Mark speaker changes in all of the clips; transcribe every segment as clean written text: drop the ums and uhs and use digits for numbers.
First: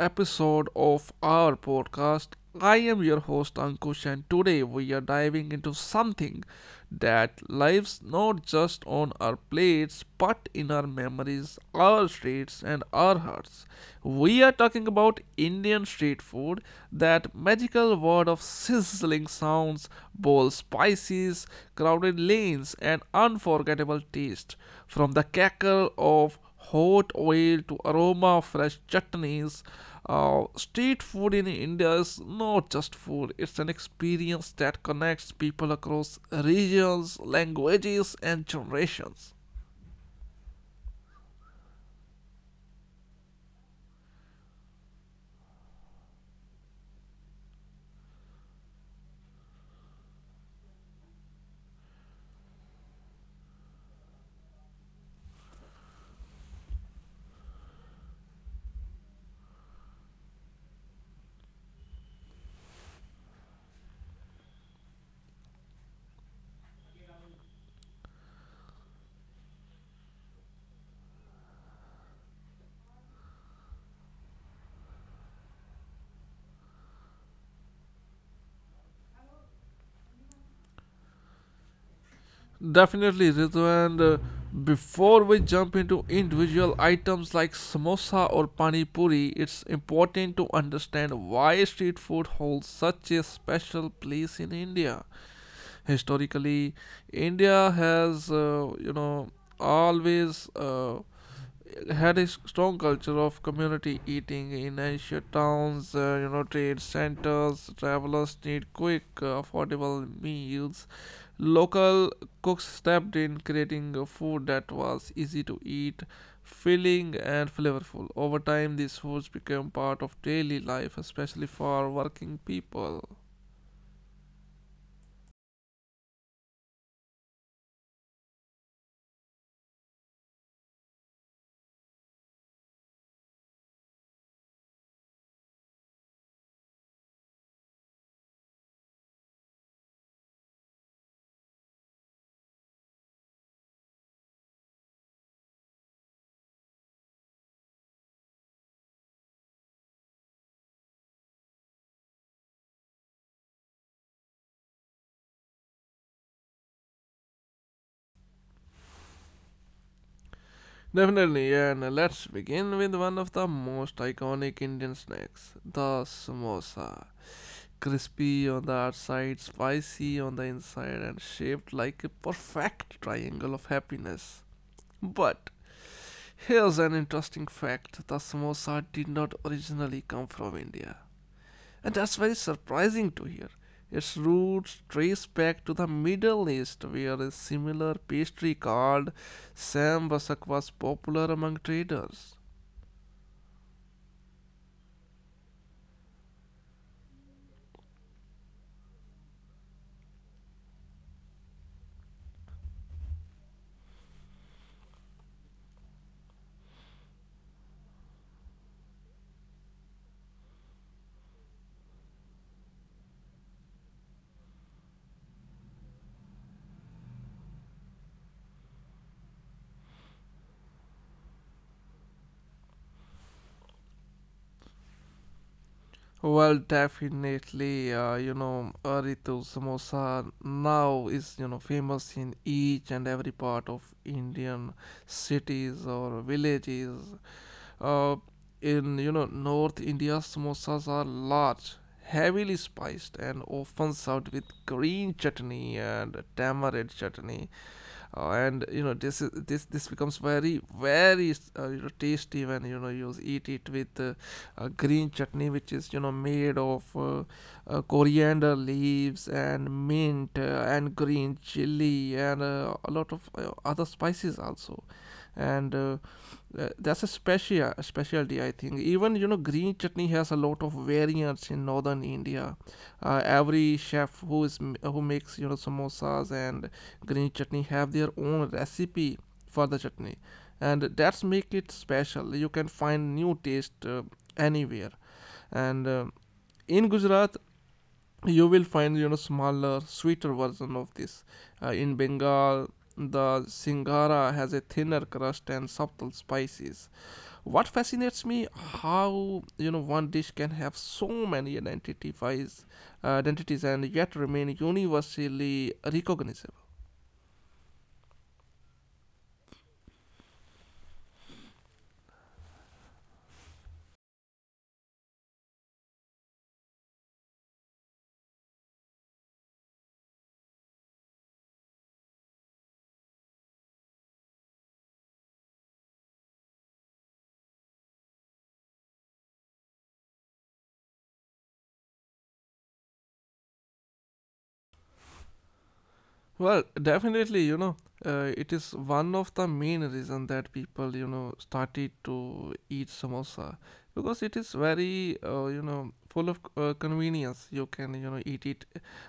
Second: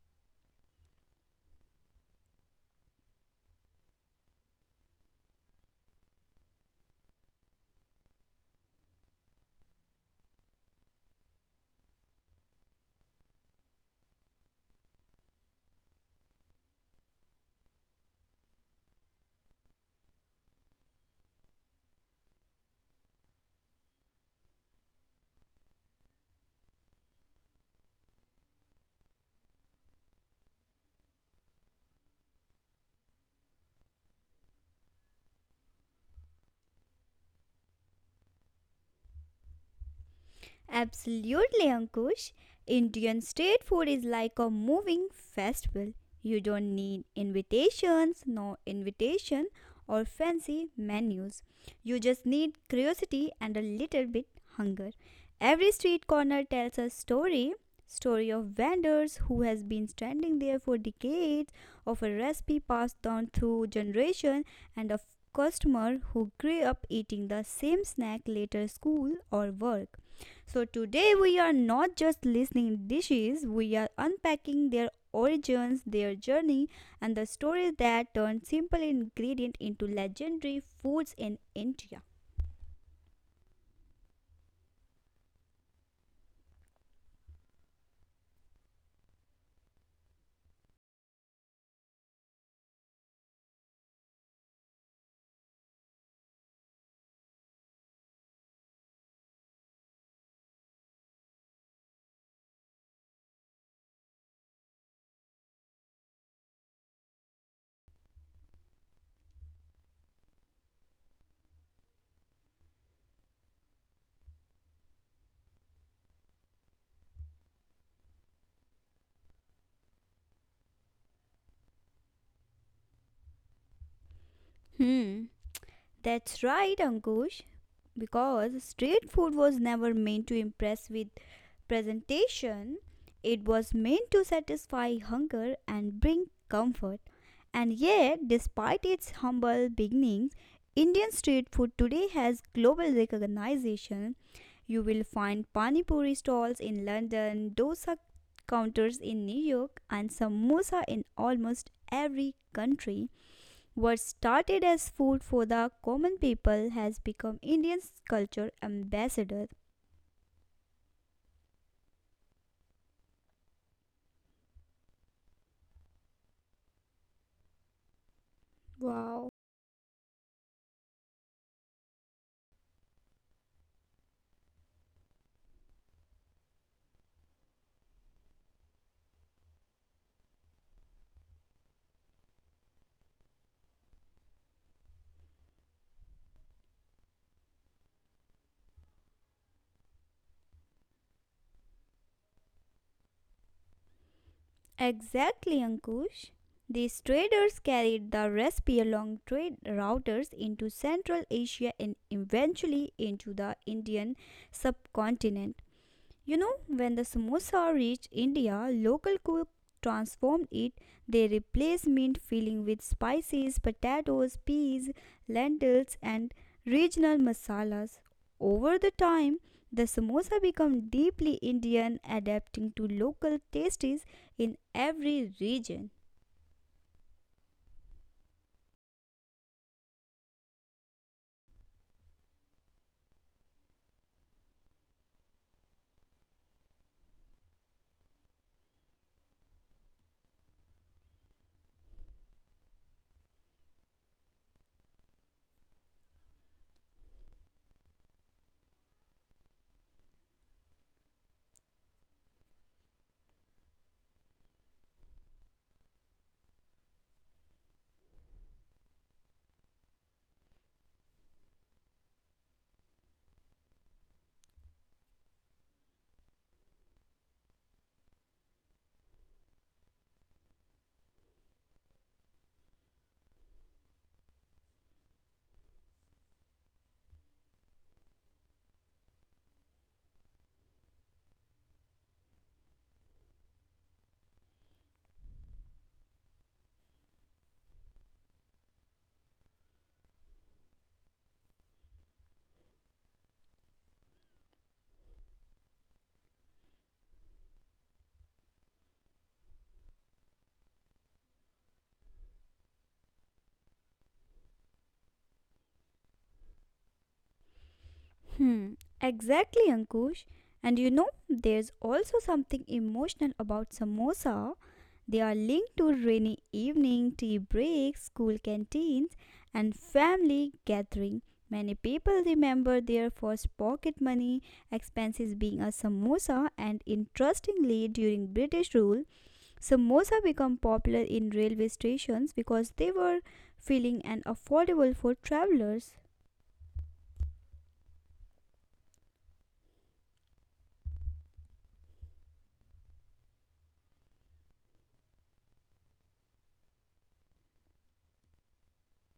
Speaker 1: episode of our podcast. I am your host, Ankush, and today we are diving into something that lives not just on our plates but in our memories, our streets, and our hearts. We are talking about Indian street food, that magical world of sizzling sounds, bold spices, crowded lanes, and unforgettable taste. From the cackle of hot oil to aroma of fresh chutneys, street food in India is not just food, it's an experience that connects people across regions, languages, and generations.
Speaker 2: Absolutely, Ankush. Indian street food is like a moving festival. You don't need invitations, no invitation, or fancy menus. You just need curiosity and a little bit hunger. Every street corner tells a story of vendors who has been standing there for decades, of a recipe passed down through generation, and of customer who grew up eating the same snack later school or work. So today we are not just listening dishes, we are unpacking their origins, their journey, and the stories that turn simple ingredient into legendary foods in India.
Speaker 1: Definitely, Ritu. And before we jump into individual items like samosa or pani puri, it's important to understand why street food holds such a special place in India historically. India has always had a strong culture of community eating in ancient towns. Trade centers, travelers need quick affordable meals. Local cooks stepped in creating a food that was easy to eat, filling and flavorful. Over time, these foods became part of daily life, especially for working people.
Speaker 2: Hmm. That's right, Ankush. Because street food was never meant to impress with presentation. It was meant to satisfy hunger and bring comfort. And yet, despite its humble beginnings, Indian street food today has global recognition. You will find pani puri stalls in London, dosa counters in New York, and samosa in almost every country. What started as food for the common people has become Indian's culture ambassador.
Speaker 1: Definitely, yeah, and let's begin with one of the most iconic Indian snacks, the samosa. Crispy on the
Speaker 2: Wow.
Speaker 1: outside, spicy on the inside, and shaped like a perfect triangle of happiness. But here's an interesting fact: the samosa did not originally come from India. And that's very surprising to hear. Its roots trace back to the Middle East, where a similar pastry called sambhasak was popular among traders.
Speaker 2: Exactly, Ankush. These traders carried the recipe along trade routers into Central Asia and eventually into the Indian subcontinent. You know, when the samosa reached India, local cook transformed it. They replaced mint filling with spices, potatoes, peas, lentils, and regional masalas. Over the time, the samosa became deeply Indian, adapting to local tastes in every region.
Speaker 1: Well, definitely, Ritu, samosa now is, you know, famous in each and every part of Indian cities or villages. Uh, in, you know, North India, samosas are large, heavily spiced, and often served with green chutney and tamarind chutney. And you know, this is this becomes very you know, tasty when you know you eat it with green chutney, which is, you know, made of coriander leaves and mint, and green chili, and a lot of other spices also. And That's a special specialty. I think even, you know, green chutney has a lot of variants in northern India. Every chef who who makes, you know, samosas and green chutney have their own recipe for the chutney, and that's make it special. You can find new taste anywhere. And In Gujarat, you will find, you know, smaller sweeter version of this. In Bengal, the singara has a thinner crust and subtle spices. What fascinates me how, you know, one dish can have so many identities and yet remain universally recognizable.
Speaker 2: Hmm, exactly, Ankush. And you know, there's also something emotional about samosa. They are linked to rainy evening, tea breaks, school canteens, and family gathering. Many people remember their first pocket money expenses being a samosa, and interestingly, during British rule, samosa became popular in railway stations because they were filling and affordable for travelers.
Speaker 1: Well, definitely, you know, it is one of the main reason that people, you know, started to eat samosa because it is very, full of convenience. You can, you know, eat it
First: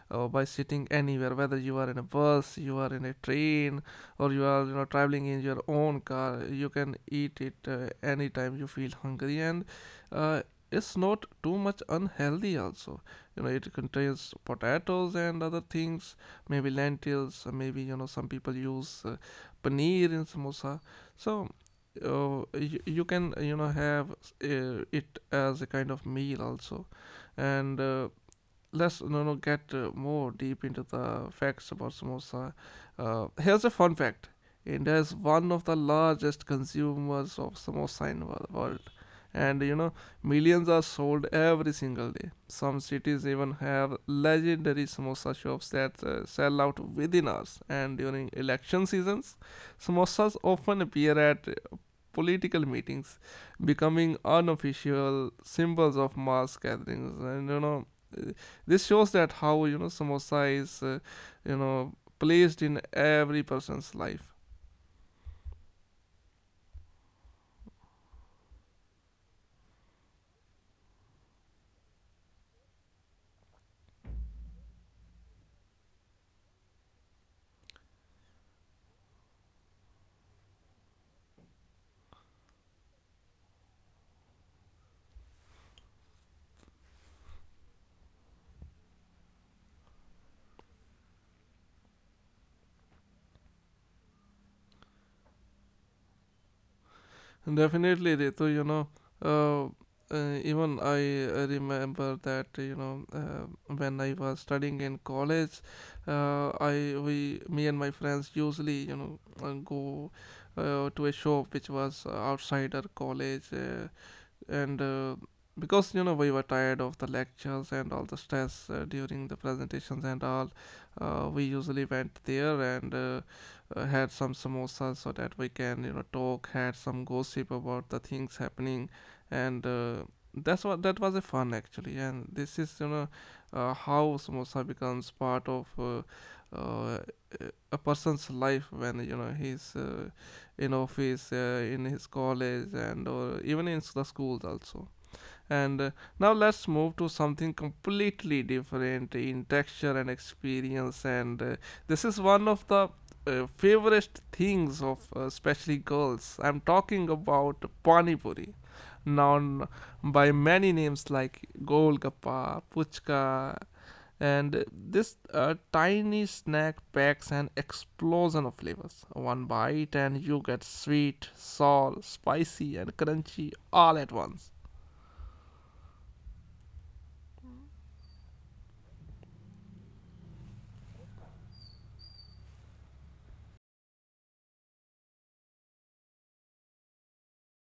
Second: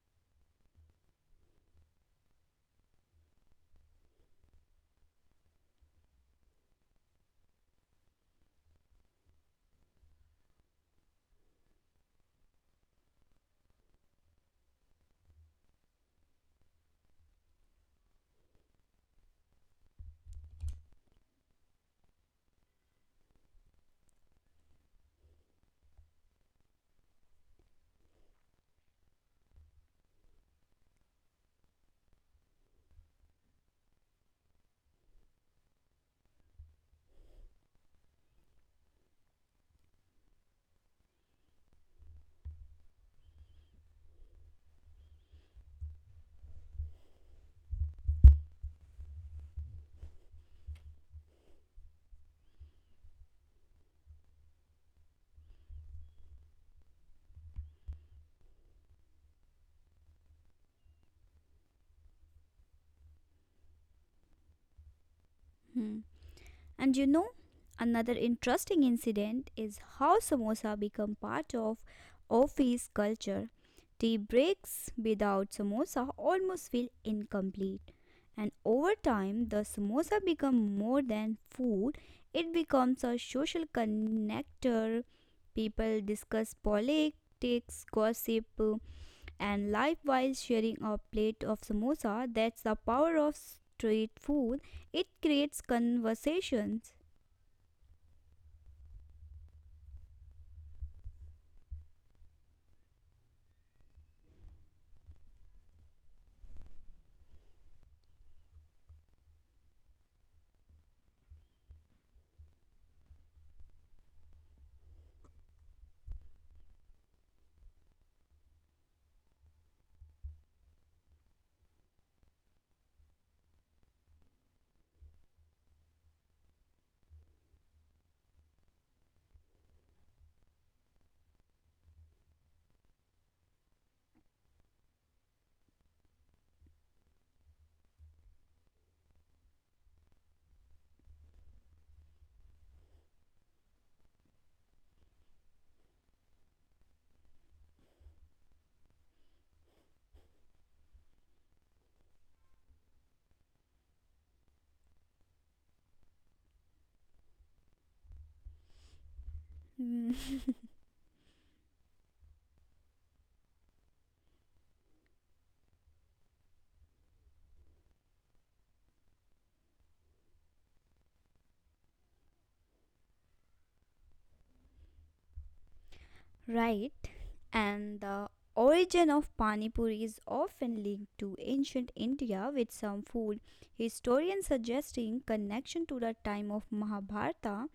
Speaker 1: by sitting anywhere, whether you are in a bus, you are in a train, or you are, you know, traveling in your own car. You can eat it anytime you feel hungry, and uh, it's not too much unhealthy. Also, you know, it contains potatoes and other things, maybe lentils, maybe, you know, some people use paneer in samosa. So you can, you know, have it as a kind of meal also. And let's, you know, get more deep into the facts about samosa. Here's a fun fact: India is one of the largest consumers of samosa in the world, and you know, millions are sold every single day. Some cities even have legendary samosa shops that sell out within hours. And during election seasons, samosas often appear at political meetings, becoming unofficial symbols of mass gatherings. And you know, uh, this shows that how, you know, samosa is, you know, placed in every person's life.
Speaker 2: Hmm. And you know, another interesting incident is how samosa become part of office culture. Tea breaks without samosa almost feel incomplete. And over time, the samosa become more than food. It becomes a social connector. People discuss politics, gossip, and life while sharing a plate of samosa. That's the power of street food. It creates conversations.
Speaker 1: And definitely, Ritu, you know. Uh, Even I remember that, you know, when I was studying in college, I we me and my friends usually, you know, go to a shop which was outside our college, and because you know we were tired of the lectures and all the stress during the presentations and all. We usually went there and had some samosas so that we can, you know, talk had some gossip about the things happening. And that's what That was a fun actually. And this is, you know, how samosa becomes part of uh, a person's life when, you know, he's in office, in his college, and or even in the schools also. And Now let's move to something completely different in texture and experience. And This is one of the favorite things of especially girls. I'm talking about pani puri, known
Speaker 2: Mm,
Speaker 1: by many names like golgappa, puchka, and this tiny snack packs an explosion of flavors. One bite and you get sweet, sour, spicy, and crunchy all at once.
Speaker 2: right. And the origin of Pani Puri is often linked to ancient India, with some food historians suggesting connection to the time of Mahabharata.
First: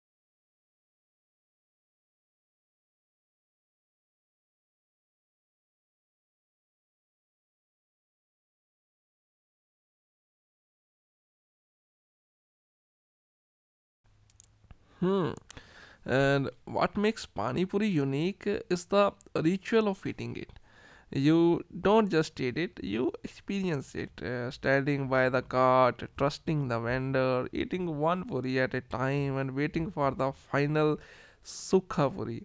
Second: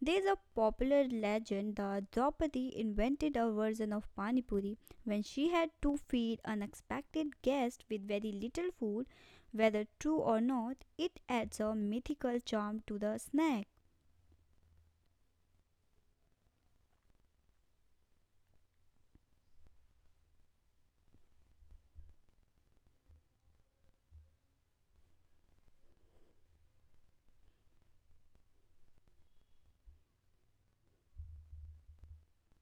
Speaker 2: There is a popular legend that Draupadi invented a version of Pani Puri when she had to feed unexpected guests with very little food. Whether true or not, it adds a mythical charm to the snack.
Speaker 1: Hmm. And what makes pani puri unique is the ritual of eating it. You don't just eat it, you experience it. Standing by the cart, trusting the vendor, eating one puri at a time, and waiting for the final sukha puri.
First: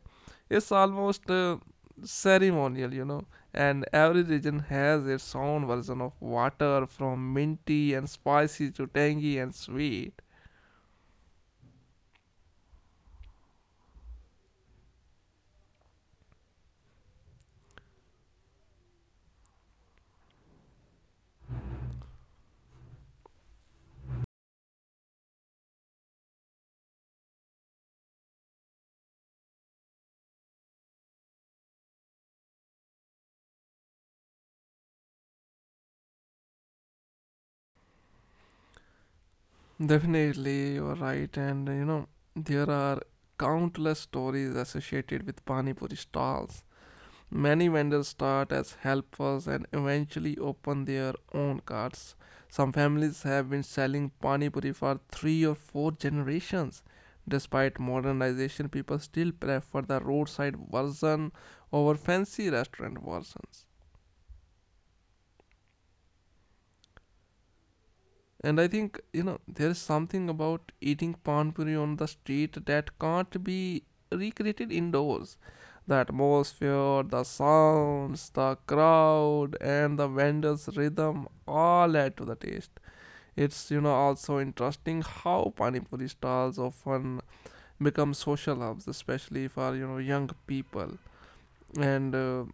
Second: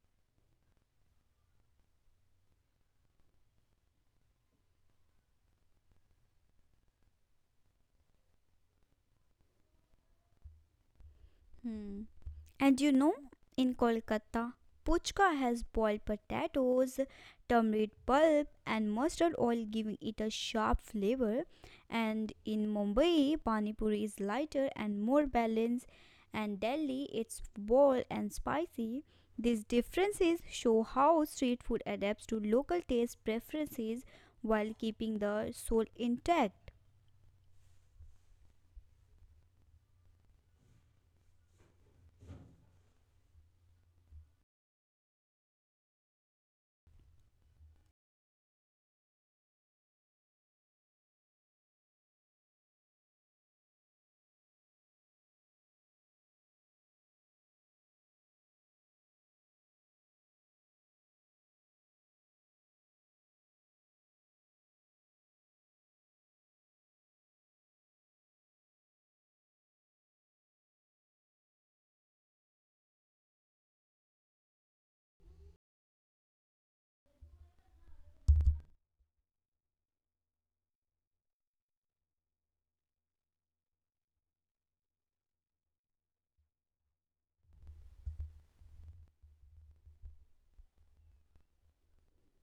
Speaker 1: It's almost ceremonial. And every region has its own version of water from minty and spicy to tangy and sweet.
Speaker 2: Hmm. And you know, in Kolkata, puchka has boiled potatoes, turmeric pulp, and mustard oil, giving it a sharp flavor. And in Mumbai, pani puri is lighter and more balanced, and Delhi, it's bold and spicy. These differences show how street food adapts to local taste preferences while keeping the soul intact.
Speaker 1: Definitely, you're right. And You know, there are countless stories associated with Pani Puri stalls. Many vendors start as helpers and eventually open their own carts. Some families have been selling pani puri for three or four generations. Despite modernization, people still prefer the roadside version over fancy restaurant versions. And I think, there is something about eating pan on the street that can't be recreated indoors. The atmosphere, the sounds, the crowd, and the vendor's rhythm all add to the taste. It's, also interesting how panipuri stalls often become social hubs, especially for, young people. And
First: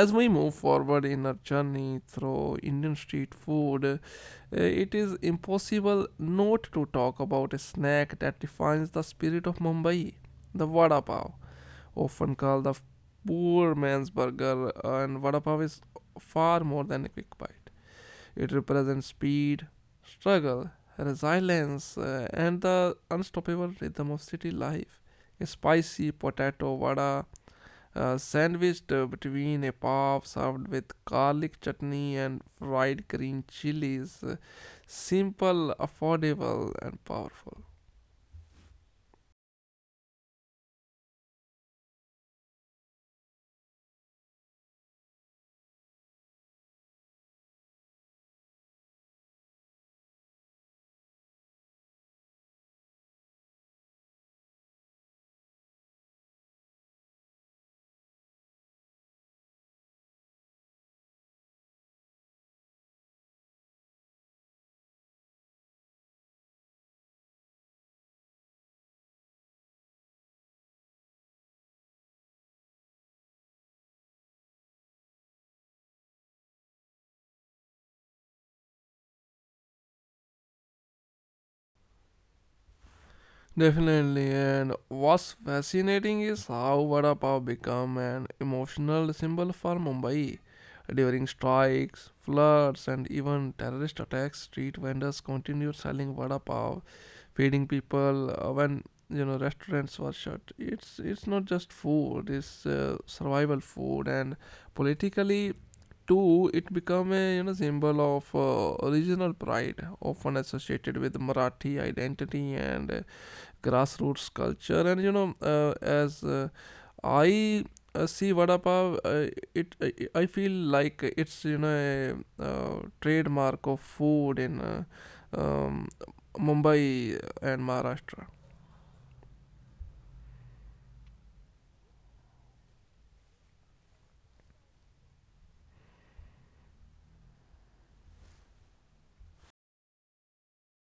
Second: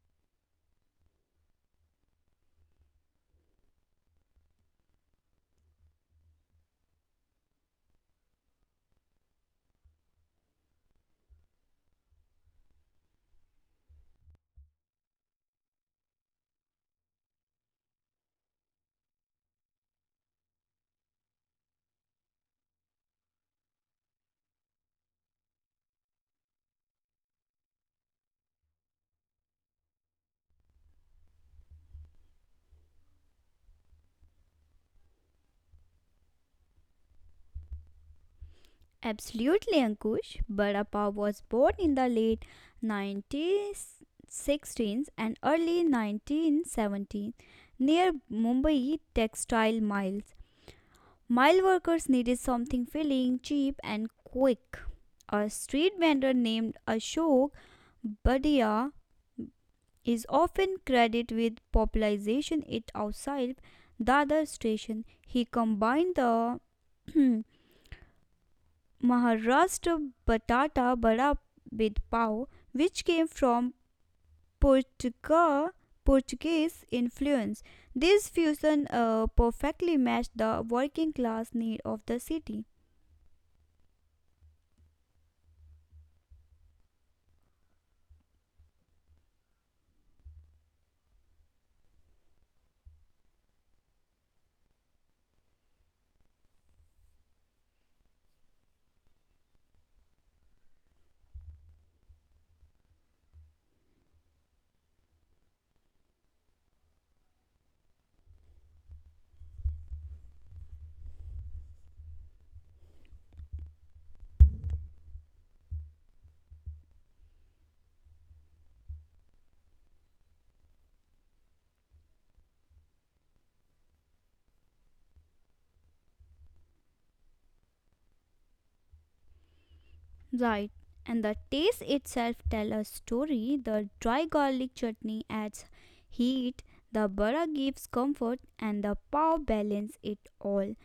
Speaker 1: As we move forward in our journey through Indian street food, it is impossible not to talk about a snack that defines the spirit of Mumbai: the vada pav, often called the poor man's burger. And vada pav is far more than a quick bite, it represents speed, struggle, resilience, and the unstoppable rhythm of city life. A spicy potato vada sandwiched between a puff served with garlic chutney and fried green chilies. Simple, affordable, and powerful.
Speaker 2: Absolutely, Ankush. Bada was born in the late 1916s and early 1917 near Mumbai textile mills. Mile workers needed something filling, cheap, and quick. A street vendor named Ashok Badia is often credited with popularization it outside Dadar station. He combined the Maharashtra batata bada with pav, which came from Portugal, Portuguese influence. This fusion perfectly matched the working class need of the city.
Speaker 1: Definitely, and what's fascinating is how vada pav become an emotional symbol for Mumbai. During strikes, floods, and even terrorist attacks, street vendors continued selling vada pav, feeding people when you know restaurants were shut. It's not just food, it's survival food. And politically too, it become a, you know, symbol of regional pride, often associated with Marathi identity and grassroots culture. And you know, as I see vada pav, it I feel like it's, you know, a trademark of food in um, Mumbai and Maharashtra.
Speaker 2: Right. And the taste itself tells a story. The dry garlic chutney adds heat, the bara gives comfort, and the pav balance it all.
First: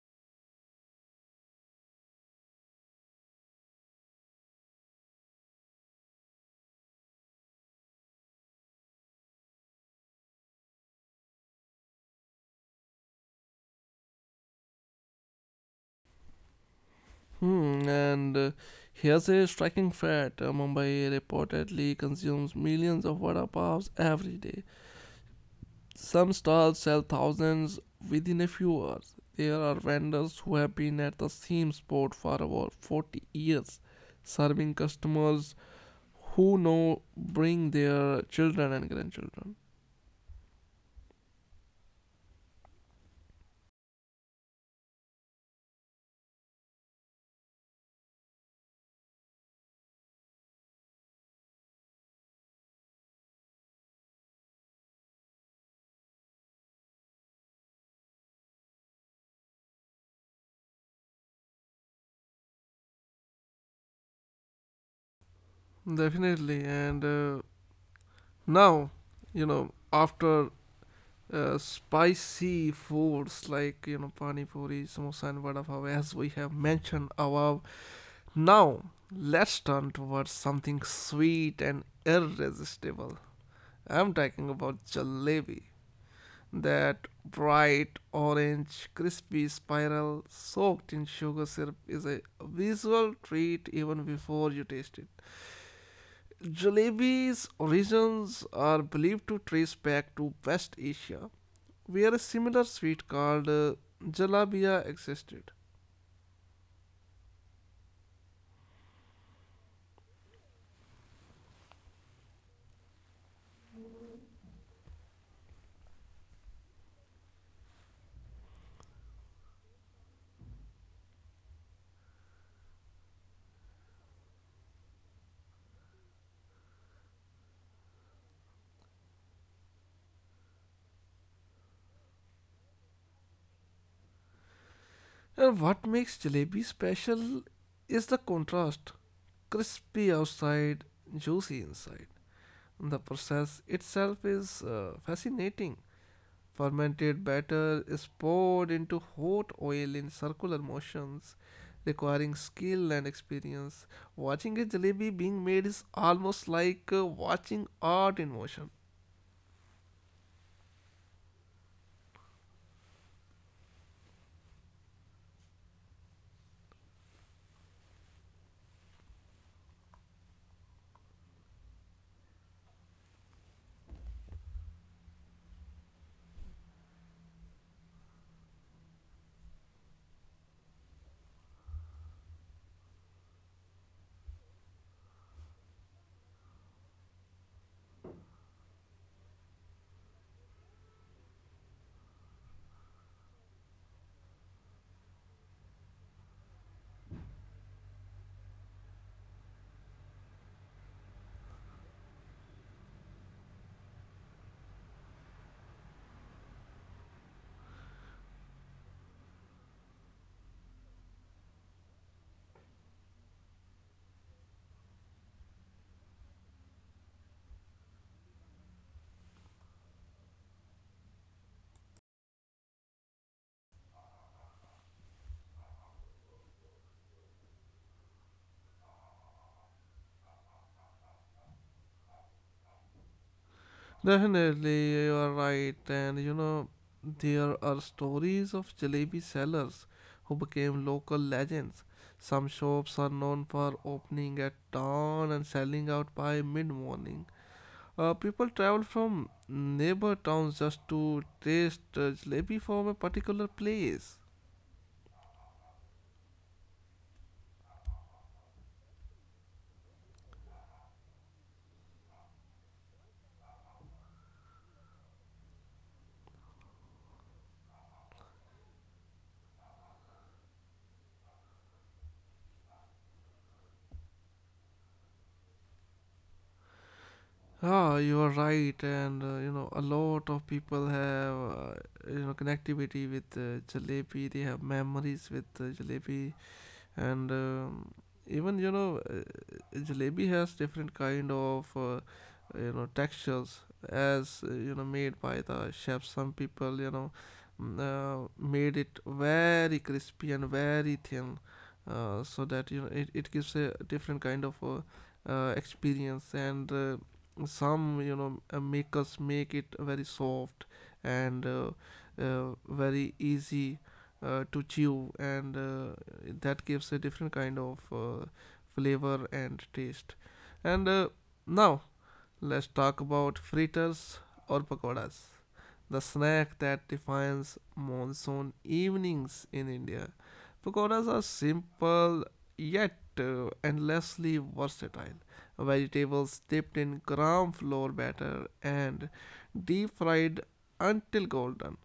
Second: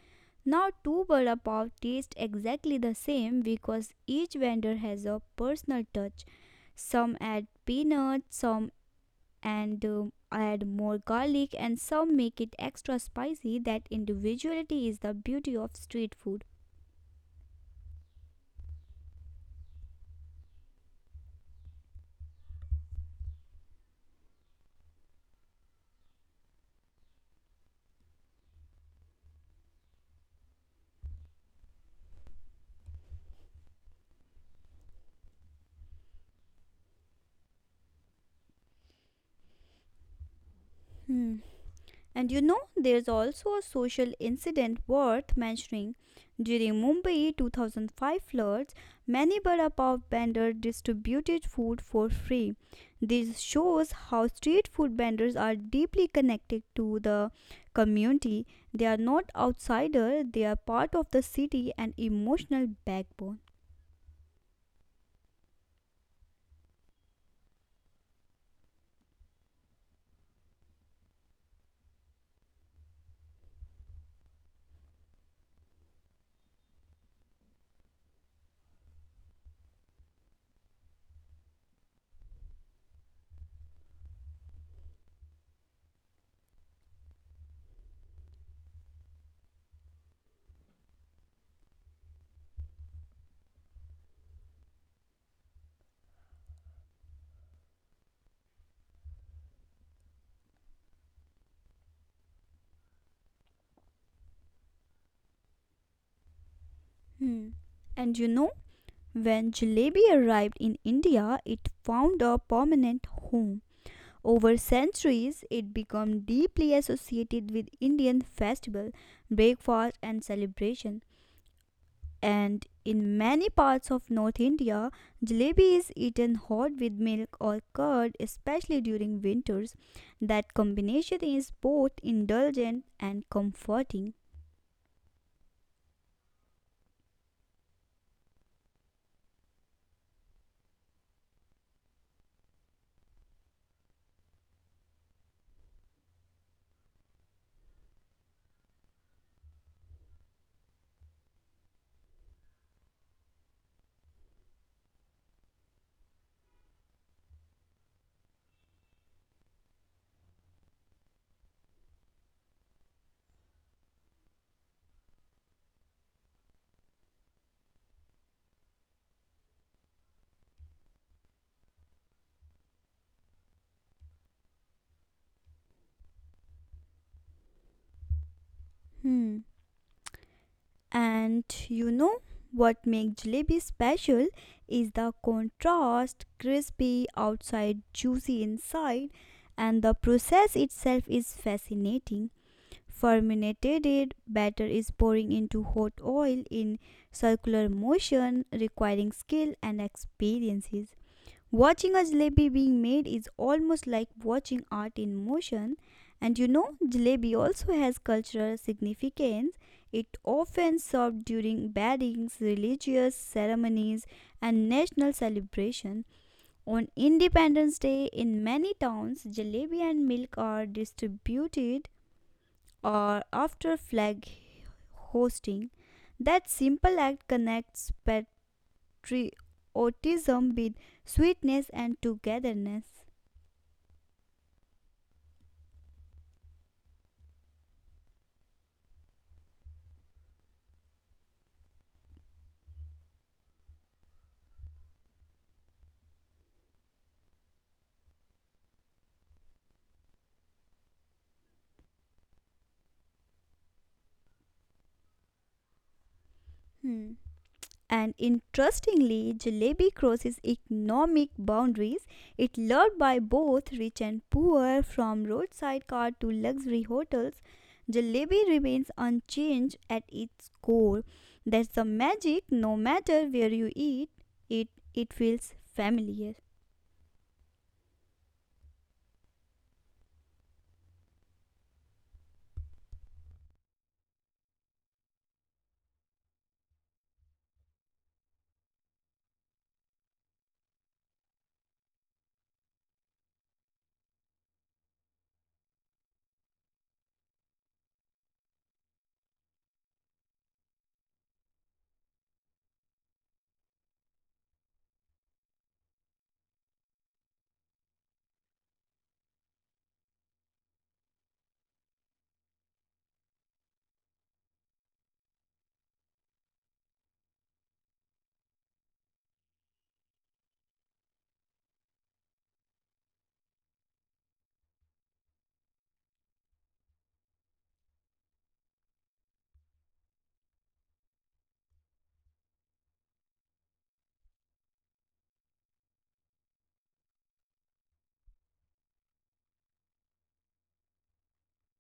Speaker 2: Now, two vada pav taste exactly the same because each vendor has a personal touch. Some add peanuts, some and add more garlic, and some make it extra spicy. That individuality is the beauty of street food.
Speaker 1: Hmm, and here's a striking fact: Mumbai reportedly consumes millions of vada pavs every day. Some stalls sell thousands within a few hours. There are vendors who have been at the same spot for over 40 years, serving customers who know bring their children and grandchildren.
Speaker 2: Hmm. And you know, there's also a social incident worth mentioning. During Mumbai 2005 floods, many bada pav vendors distributed food for free. This shows how street food vendors are deeply connected to the community. They are not outsiders; they are part of the city and emotional backbone.
Speaker 1: Definitely, and now, you know, after spicy foods like, you know, pani puri, samosa, and vada pav, as we have mentioned above, now let's turn towards something sweet and irresistible. I'm talking about jalebi. That bright orange, crispy spiral soaked in sugar syrup is a visual treat even before you taste it. Jalebi's origins are believed to trace back to West Asia, where a similar sweet called jalabia existed.
Speaker 2: Hmm. And you know, when jalebi arrived in India, it found a permanent home. Over centuries, it became deeply associated with Indian festival, breakfast, and celebration. And in many parts of North India, jalebi is eaten hot with milk or curd, especially during winters. That combination is both indulgent and comforting.
Speaker 1: And what makes jalebi special is the contrast: crispy outside, juicy inside. The process itself is fascinating. Fermented batter is poured into hot oil in circular motions, requiring skill and experience. Watching a jalebi being made is almost like watching art in motion.
Speaker 2: Hmm. And you know what makes jalebi special is the contrast crispy outside, juicy inside, and the process itself is fascinating. Fermented batter is pouring into hot oil in circular motion, requiring skill and experiences. Watching a jalebi being made is almost like watching art in motion. And you know, jalebi also has cultural significance. It often served during weddings, religious ceremonies, and national celebration. On Independence Day, in many towns, jalebi and milk are distributed or after flag hosting. That simple act connects patriotism with sweetness and togetherness.
Speaker 1: Definitely, you are right. And you know, there are stories of jalebi sellers who became local legends. Some shops are known for opening at dawn and selling out by mid morning. People travel from neighbor towns just to taste jalebi from a particular place.
Speaker 2: Hmm. And interestingly, jalebi crosses economic boundaries. It's loved by both rich and poor, from roadside cart to luxury hotels. Jalebi remains unchanged at its core. That's the magic. No matter where you eat it, it feels familiar.
Speaker 1: Ah, you are right, and you know a lot of people have you know connectivity with jalebi. They have memories with jalebi. And Even jalebi has different kind of textures as made by the chef. Some people made it very crispy and very thin, so that you know it gives a different kind of experience. And some makers make it very soft and very easy to chew, and that gives a different kind of flavor and taste. And Now let's talk about fritters or pakoras, the snack that defines monsoon evenings in India. Pakoras are simple yet endlessly versatile. Vegetables dipped in gram flour batter and deep fried until golden.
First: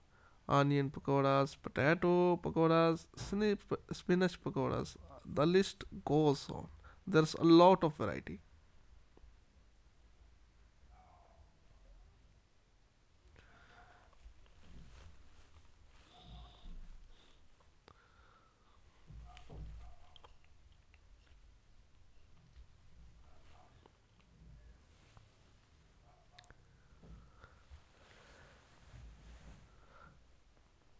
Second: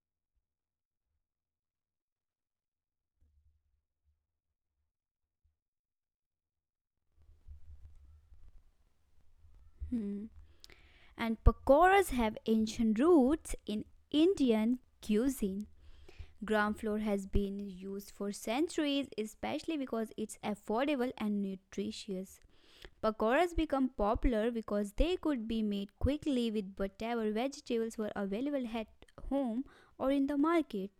Speaker 1: Onion pakoras, potato pakoras, spinach pakoras. The list goes on. There's a lot of variety.
Speaker 2: Hmm. And pakoras have ancient roots in Indian cuisine. Ground floor has been used for centuries, especially because it's affordable and nutritious. Pakoras become popular because they could be made quickly with whatever vegetables were available at home or in the market.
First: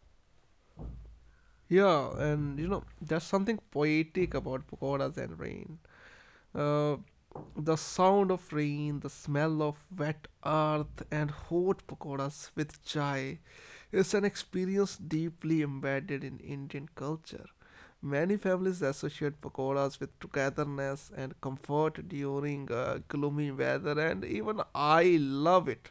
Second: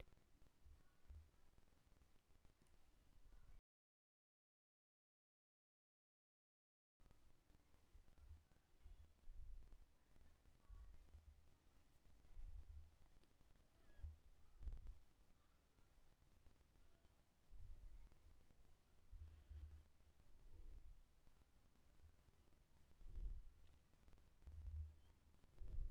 Speaker 1: Yeah, and you know, there's something poetic about pakoras and rain. Uh, the sound of rain, the smell of wet earth, and hot pakoras with chai is an experience deeply embedded in Indian culture. Many families associate pakoras with togetherness and comfort during gloomy weather, and even I love it.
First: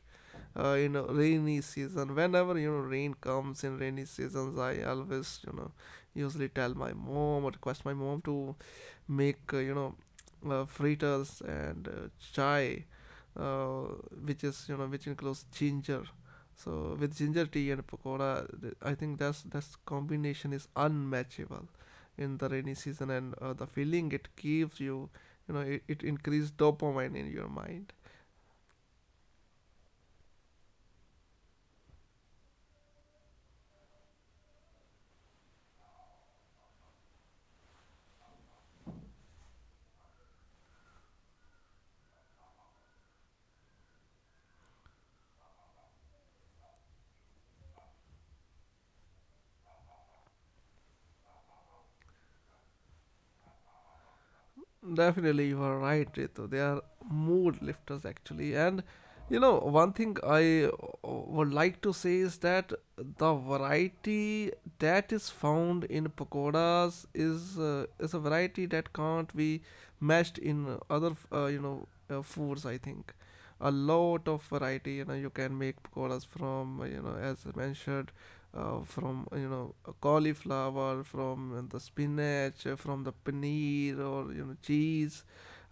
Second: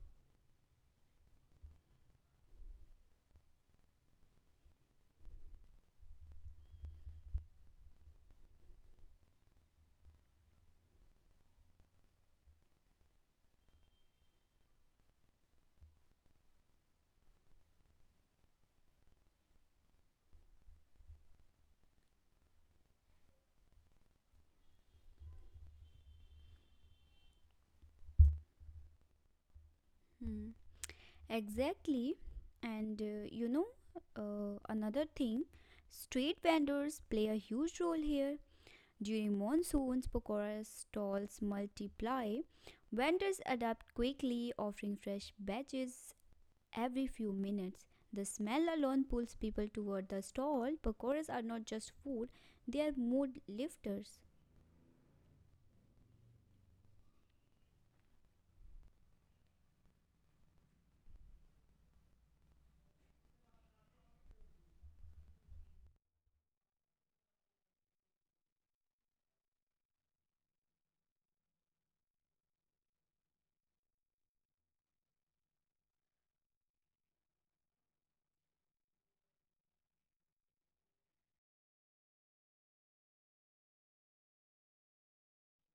Speaker 1: You know, rainy season. Whenever you know rain comes in rainy seasons, I always you know usually tell my mom or request my mom to make fritters and chai, uh, which is you know which includes ginger. So with ginger tea and pakoda, I think that's combination is unmatchable in the rainy season, and the feeling it gives you, you know, it increases dopamine in your mind.
Speaker 2: Hmm. Exactly. And another thing, street vendors play a huge role here. During monsoons, pakora stalls multiply. Vendors adapt quickly, offering fresh batches, every few minutes. The smell alone pulls people toward the stall. Pakoras are not just food, they are mood lifters.
Speaker 1: Definitely, you are right, Ritu. They are mood lifters actually. And you know, one thing I would like to say is that the variety that is found in pakoras is a variety that can't be matched in other foods. I think a lot of variety. You know, you can make pakoras from as I mentioned, from you know cauliflower, from the spinach, from the paneer or you know cheese.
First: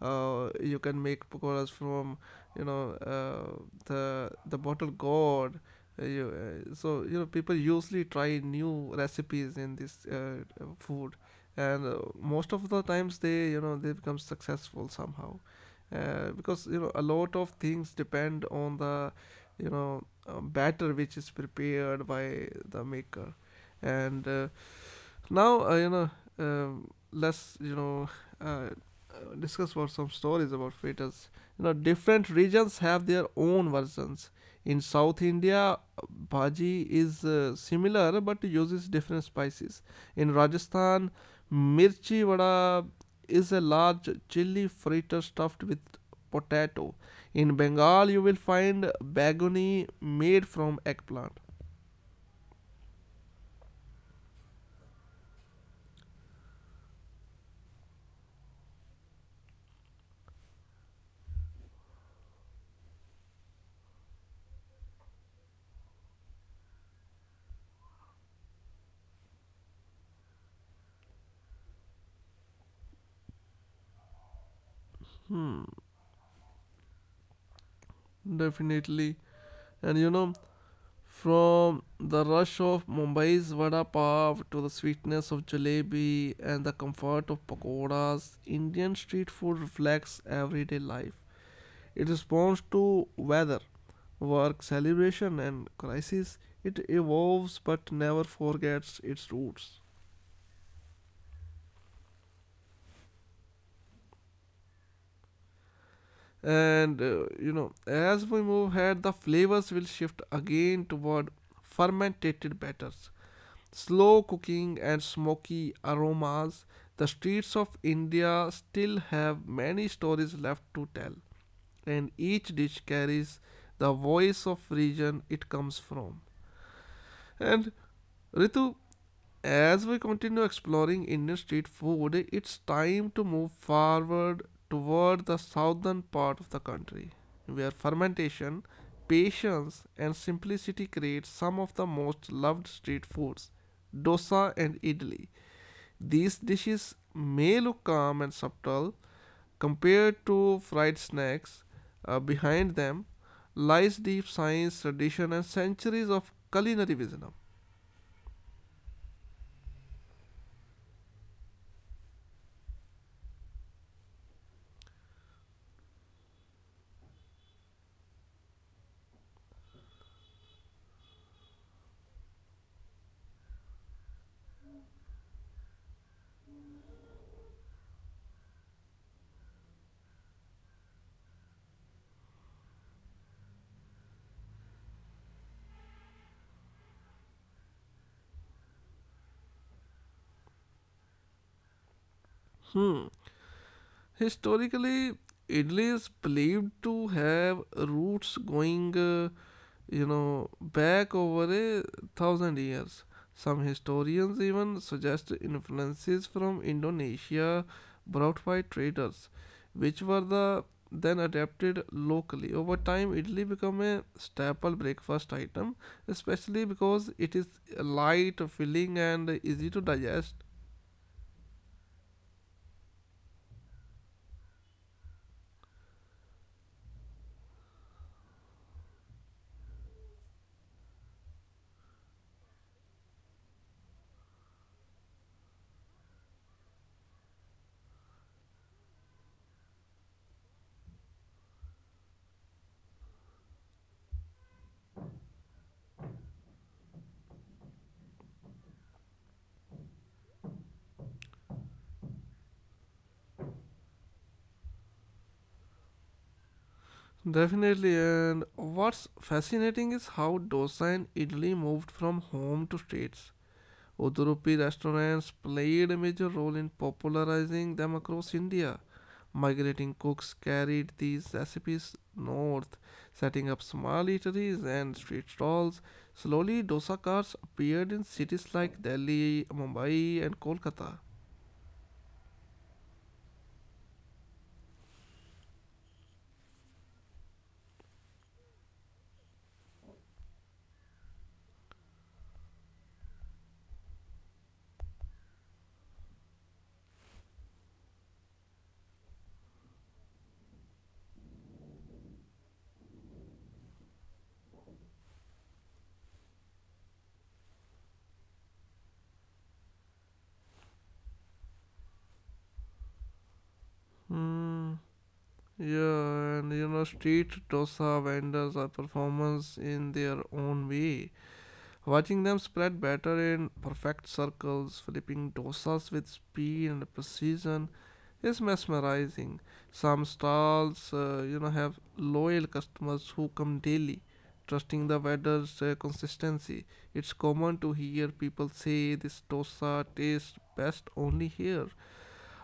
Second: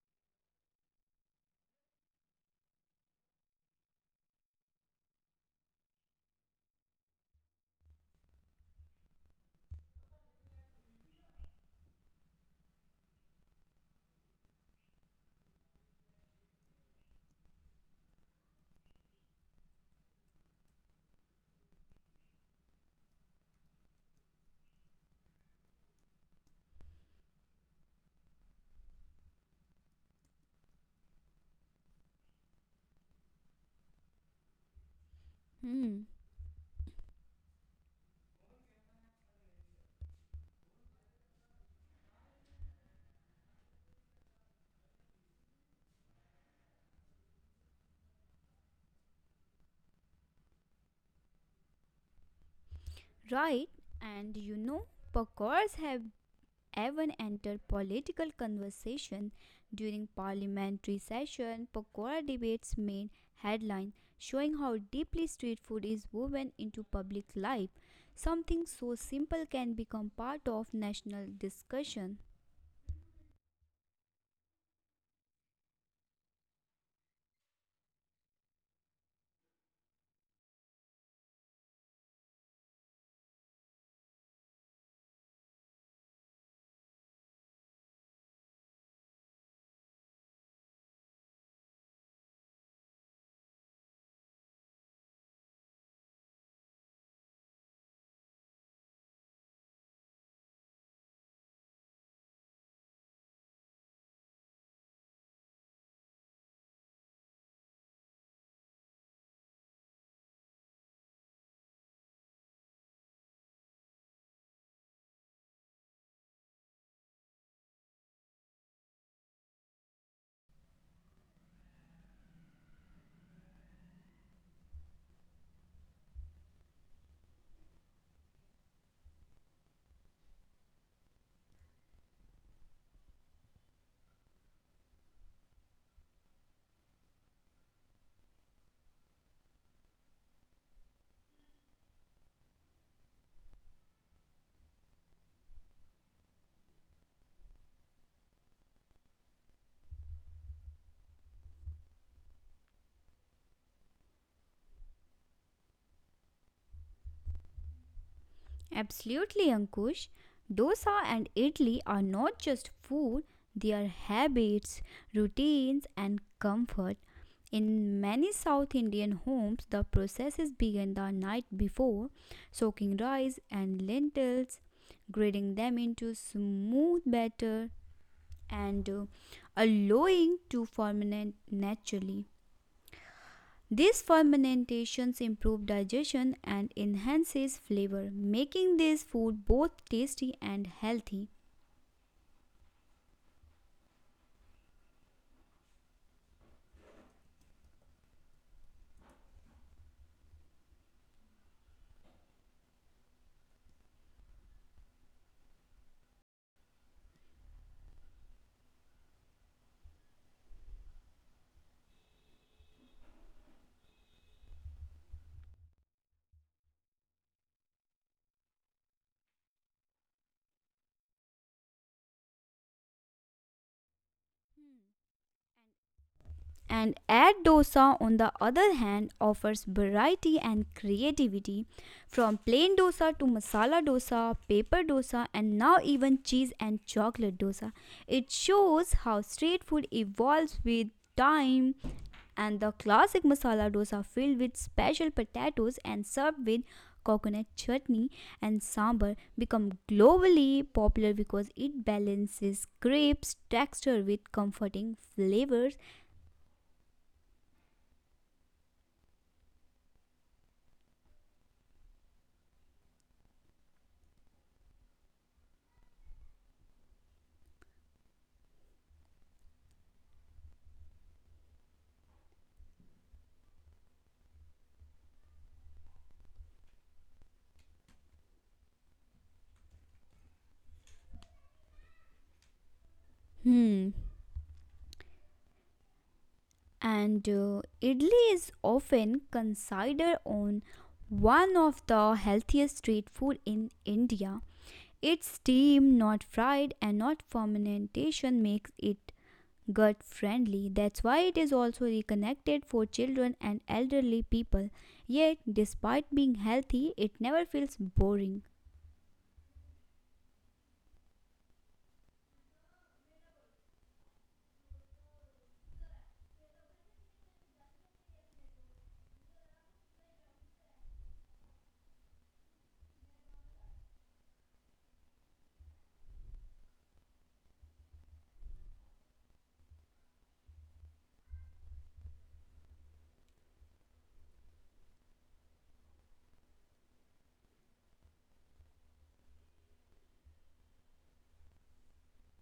Speaker 1: You can make pakoras from you know uh, the bottle gourd. So you know people usually try new recipes in this food, and most of the times they you know they become successful somehow. Because you know a lot of things depend on the you know batter which is prepared by the maker. And now, you know, Let's, uh, discuss about some stories about fritters. You know, different regions have their own versions. In South India,
Speaker 2: Hmm,
Speaker 1: bhaji is similar but uses different spices. In Rajasthan, mirchi vada is a large chili fritter stuffed with potato. In Bengal, you will find bagoni made from eggplant.
Speaker 2: right. And you know, pakoras have even entered political conversation during parliamentary session. Pakora debates made headline, showing how deeply street food is woven into public life. Something so simple can become part of national discussion.
Speaker 1: Definitely. And you know, from the rush of Mumbai's vada pav to the sweetness of jalebi and the comfort of pakoras, Indian street food reflects everyday life. It responds to weather, work, celebration, and crisis. It evolves but never forgets its roots. And You know, as we move ahead, the flavors will shift again toward fermented batters, slow cooking and smoky aromas. The streets of India still have many stories left to tell, and each dish carries the voice of region it comes from. And Ritu, as we continue exploring Indian street food, it's time to move forward toward the southern part of the country, where fermentation, patience, and simplicity create some of the most loved street foods: dosa and idli. These dishes may look calm and subtle compared to fried snacks. Behind them lies deep science, tradition, and centuries of culinary wisdom.
Speaker 2: Absolutely, Ankush. Dosa and idli are not just food, they are habits, routines, and comfort. In many South Indian homes, the processes begin the night before, soaking rice and lentils, grating them into smooth batter, and allowing to ferment naturally. These fermentations improve digestion and enhances flavor, making this food both tasty and healthy.
Speaker 1: Hmm. Historically, idli is believed to have roots going, back over a 1,000 years. Some historians even suggest influences from Indonesia brought by traders, which were the then adapted locally. Over time, idli became a staple breakfast item, especially because it is light, filling, and easy to digest.
Speaker 2: And add dosa on the other hand offers variety and creativity, from plain dosa to masala dosa, pepper dosa, and now even cheese and chocolate dosa. It shows how street food evolves with time. And the classic masala dosa, filled with special potatoes and served with coconut chutney and sambar, become globally popular because it balances crepes texture with comforting flavors.
Speaker 1: Definitely, and what's fascinating is how dosa and idli moved from home to states. Udupi restaurants played a major role in popularizing them across India. Migrating cooks carried these recipes north, setting up small eateries and street stalls. Slowly, dosa carts appeared in cities like Delhi, Mumbai, and Kolkata.
Speaker 2: Hmm. And idli is often considered on one of the healthiest street food in India. Its steam, not fried, and not fermentation makes it gut friendly. That's why it is also reconnected for children and elderly people. Yet, despite being healthy, it never feels boring.
Speaker 1: Hmm. Yeah, and you know, street dosa vendors are performers in their own way. Watching them spread batter in perfect circles, flipping dosas with speed and precision is mesmerizing. Some stalls, you know, have loyal customers who come daily, trusting the vendor's consistency. It's common to hear people say this dosa tastes best only here.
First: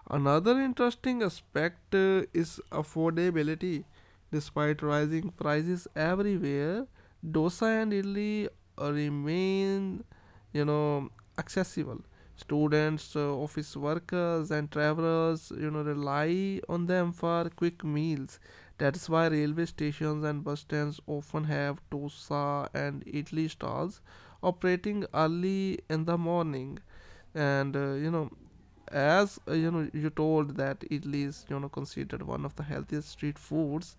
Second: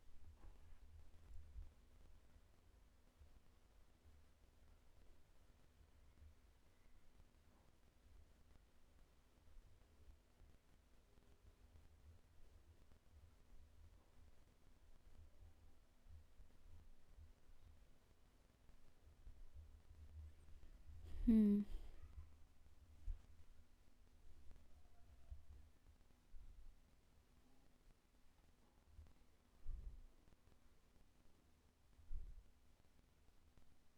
Speaker 1: Another interesting aspect is affordability. Despite rising prices everywhere, dosa and idli remain, you know, accessible. Students, office workers, and travelers, you know, rely on them for quick meals. That's why railway stations and bus stands often
Speaker 2: Hmm.
Speaker 1: have dosa and idli stalls operating early in the morning. And You know, as you know you told that Italy is you know considered one of the healthiest street foods,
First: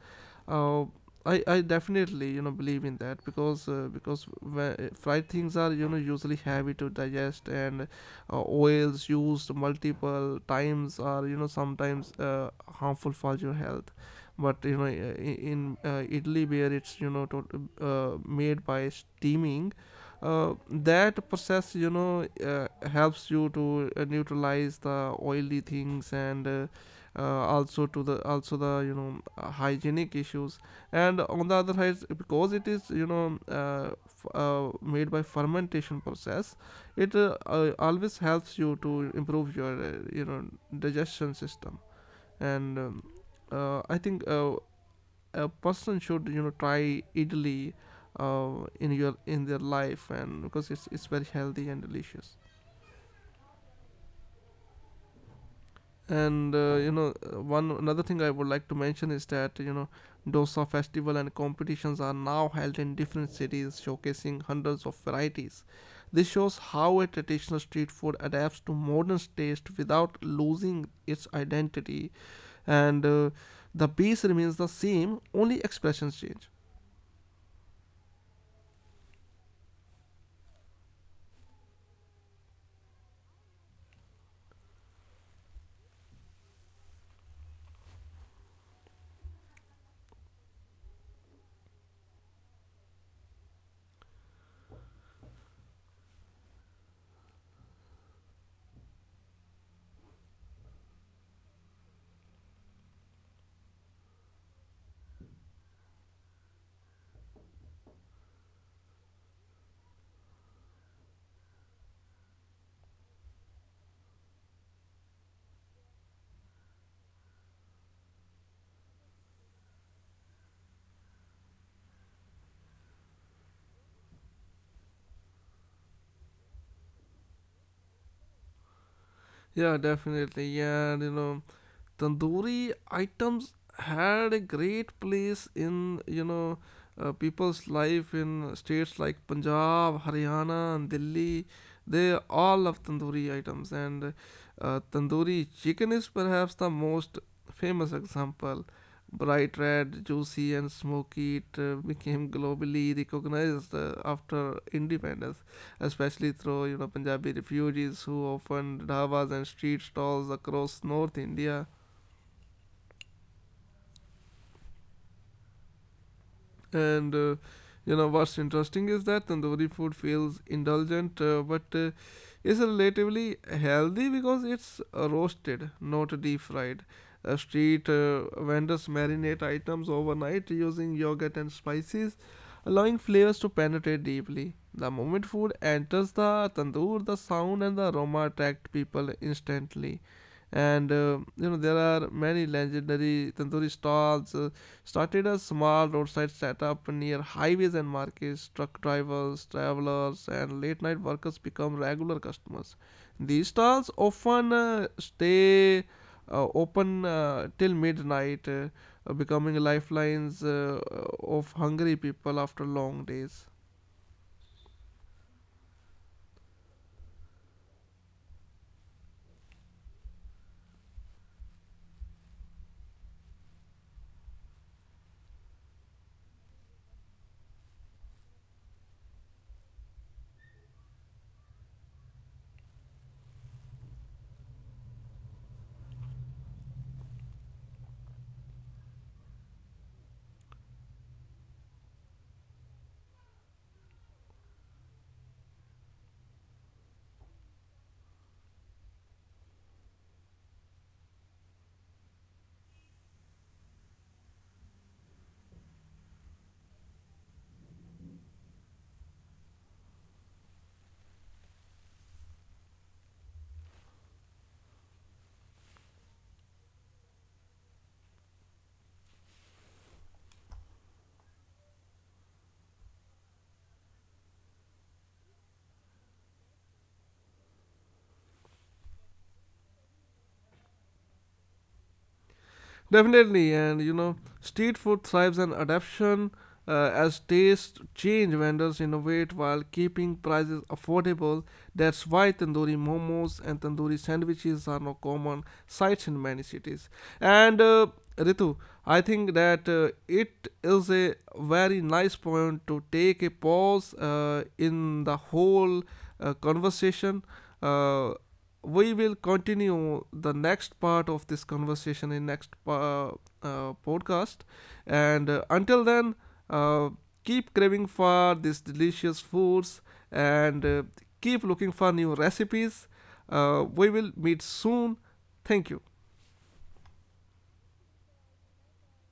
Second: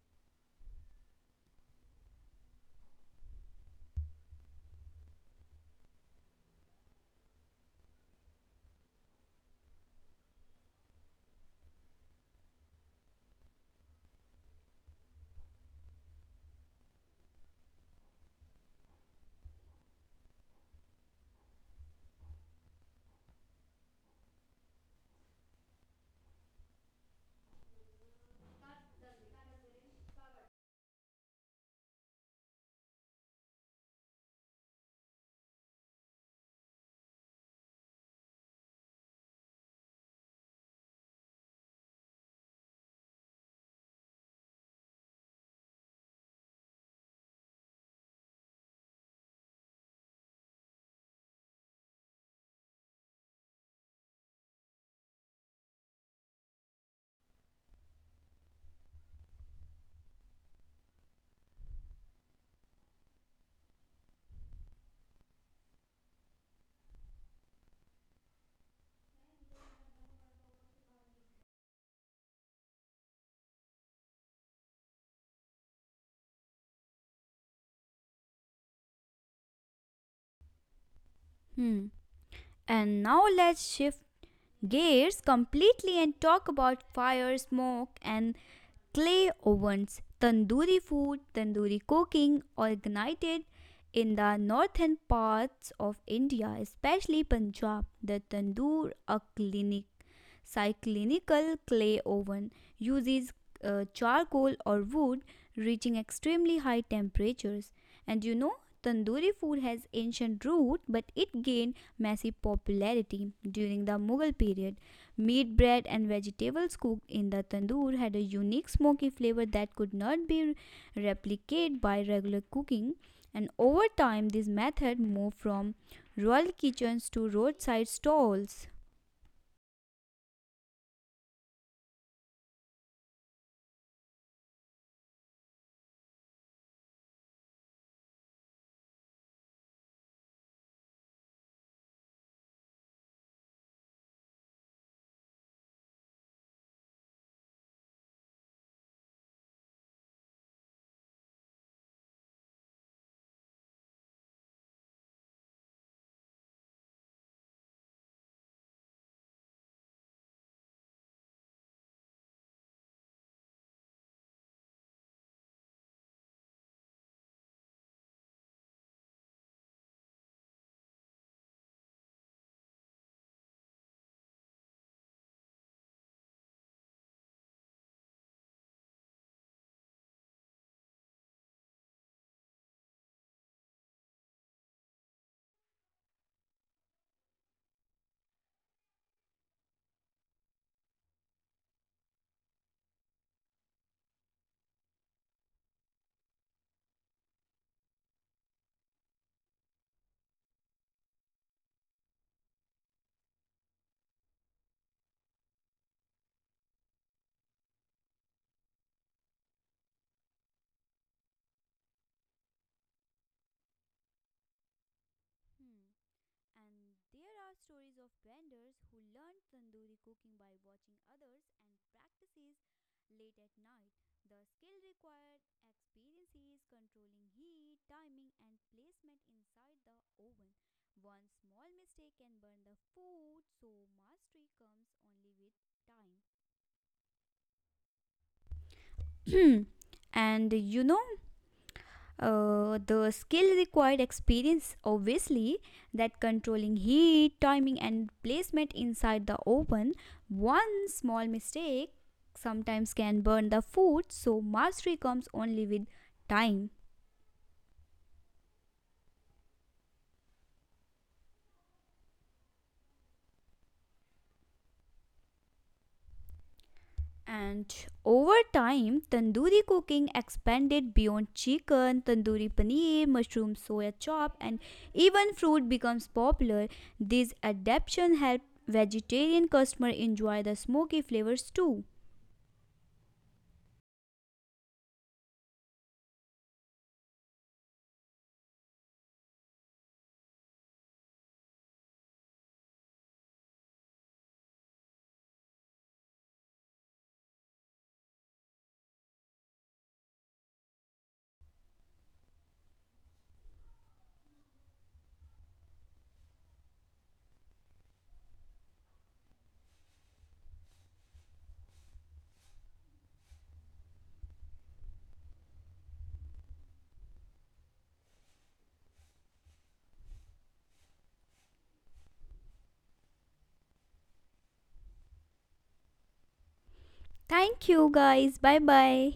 Speaker 1: uh, I definitely you know believe in that, because fried things are you know usually heavy to digest, and oils used multiple times are you know sometimes harmful for your health. But you know in Italy where it's you know made by steaming, uh, that process you know helps you to neutralize the oily things, and uh, also the you know hygienic issues. And on the other hand, because it is you know made by fermentation process, it always helps you to improve your digestion system. And I think a person should you know try idli in your in their life, and because it's very healthy and delicious. And you know One another thing I would like to mention is that you know dosa festival and competitions are now held in different cities showcasing hundreds of varieties. This shows how a traditional street food adapts to modern taste without losing its identity, and the base remains the same, only expressions change.
Speaker 2: Hmm. And now let's shift gears completely and talk about fire, smoke, and clay ovens. Tandoori food, tandoori cooking, originated in the northern parts of India, especially Punjab. The tandoor, a clinic Cyclinical clay oven uses charcoal or wood, reaching extremely high temperatures. And you know, tandoori food has ancient root but it gained massive popularity during the Mughal period. Meat, bread and vegetables cooked in the tandoor had a unique smoky flavor that could not be replicated by regular cooking. And over time, this method moved from royal kitchens to roadside stalls.
Speaker 1: Yeah, definitely, yeah. And, you know, tandoori items had a great place in you know people's life in states like Punjab, Haryana and Delhi. They all love tandoori items. And tandoori chicken is perhaps the most famous example. Bright red, juicy and smoky, it became globally recognized after independence, especially through you know Punjabi refugees who opened dhabas and street stalls across north India. And You know, what's interesting is that tandoori food feels indulgent, but is relatively healthy because it's roasted, not deep fried. Street vendors marinate items overnight using yogurt and spices, allowing flavors to penetrate deeply. The moment food enters the tandoor, the sound and the aroma attract people instantly. And you know there are many legendary tandoori stalls, started as small roadside setup near highways and markets. Truck drivers, travelers, and late night workers become regular customers. These stalls often stay open till midnight, becoming lifelines of hungry people after long days.
Speaker 2: Hmm. And there are stories of vendors who learned tandoori cooking by watching others and practices late at night. The skill required experience is controlling heat, timing, and placement inside the oven. One small mistake can burn the food, so mastery comes only with time. Hmm. And you know, the skill required experience, obviously, that controlling heat, timing, and placement inside the oven. One small mistake sometimes can burn the food, so mastery comes only with time. And over time, tandoori cooking expanded beyond chicken, tandoori paneer, mushroom soya chop, and even fruit becomes popular. These adaptations help vegetarian customers enjoy the smoky flavors too.
Speaker 1: Definitely, and you know, street food thrives on adaptation as tastes change. Vendors innovate while keeping prices affordable. That's why tandoori momos and tandoori sandwiches are now common sights in many cities. And Ritu, I think that it is a very nice point to take a pause in the whole conversation. Uh, we will continue the next part of this conversation in next podcast, and until then, uh, keep craving for these delicious foods, and keep looking for new recipes. We will meet soon. Thank you.
Speaker 2: Thank you guys. Bye bye.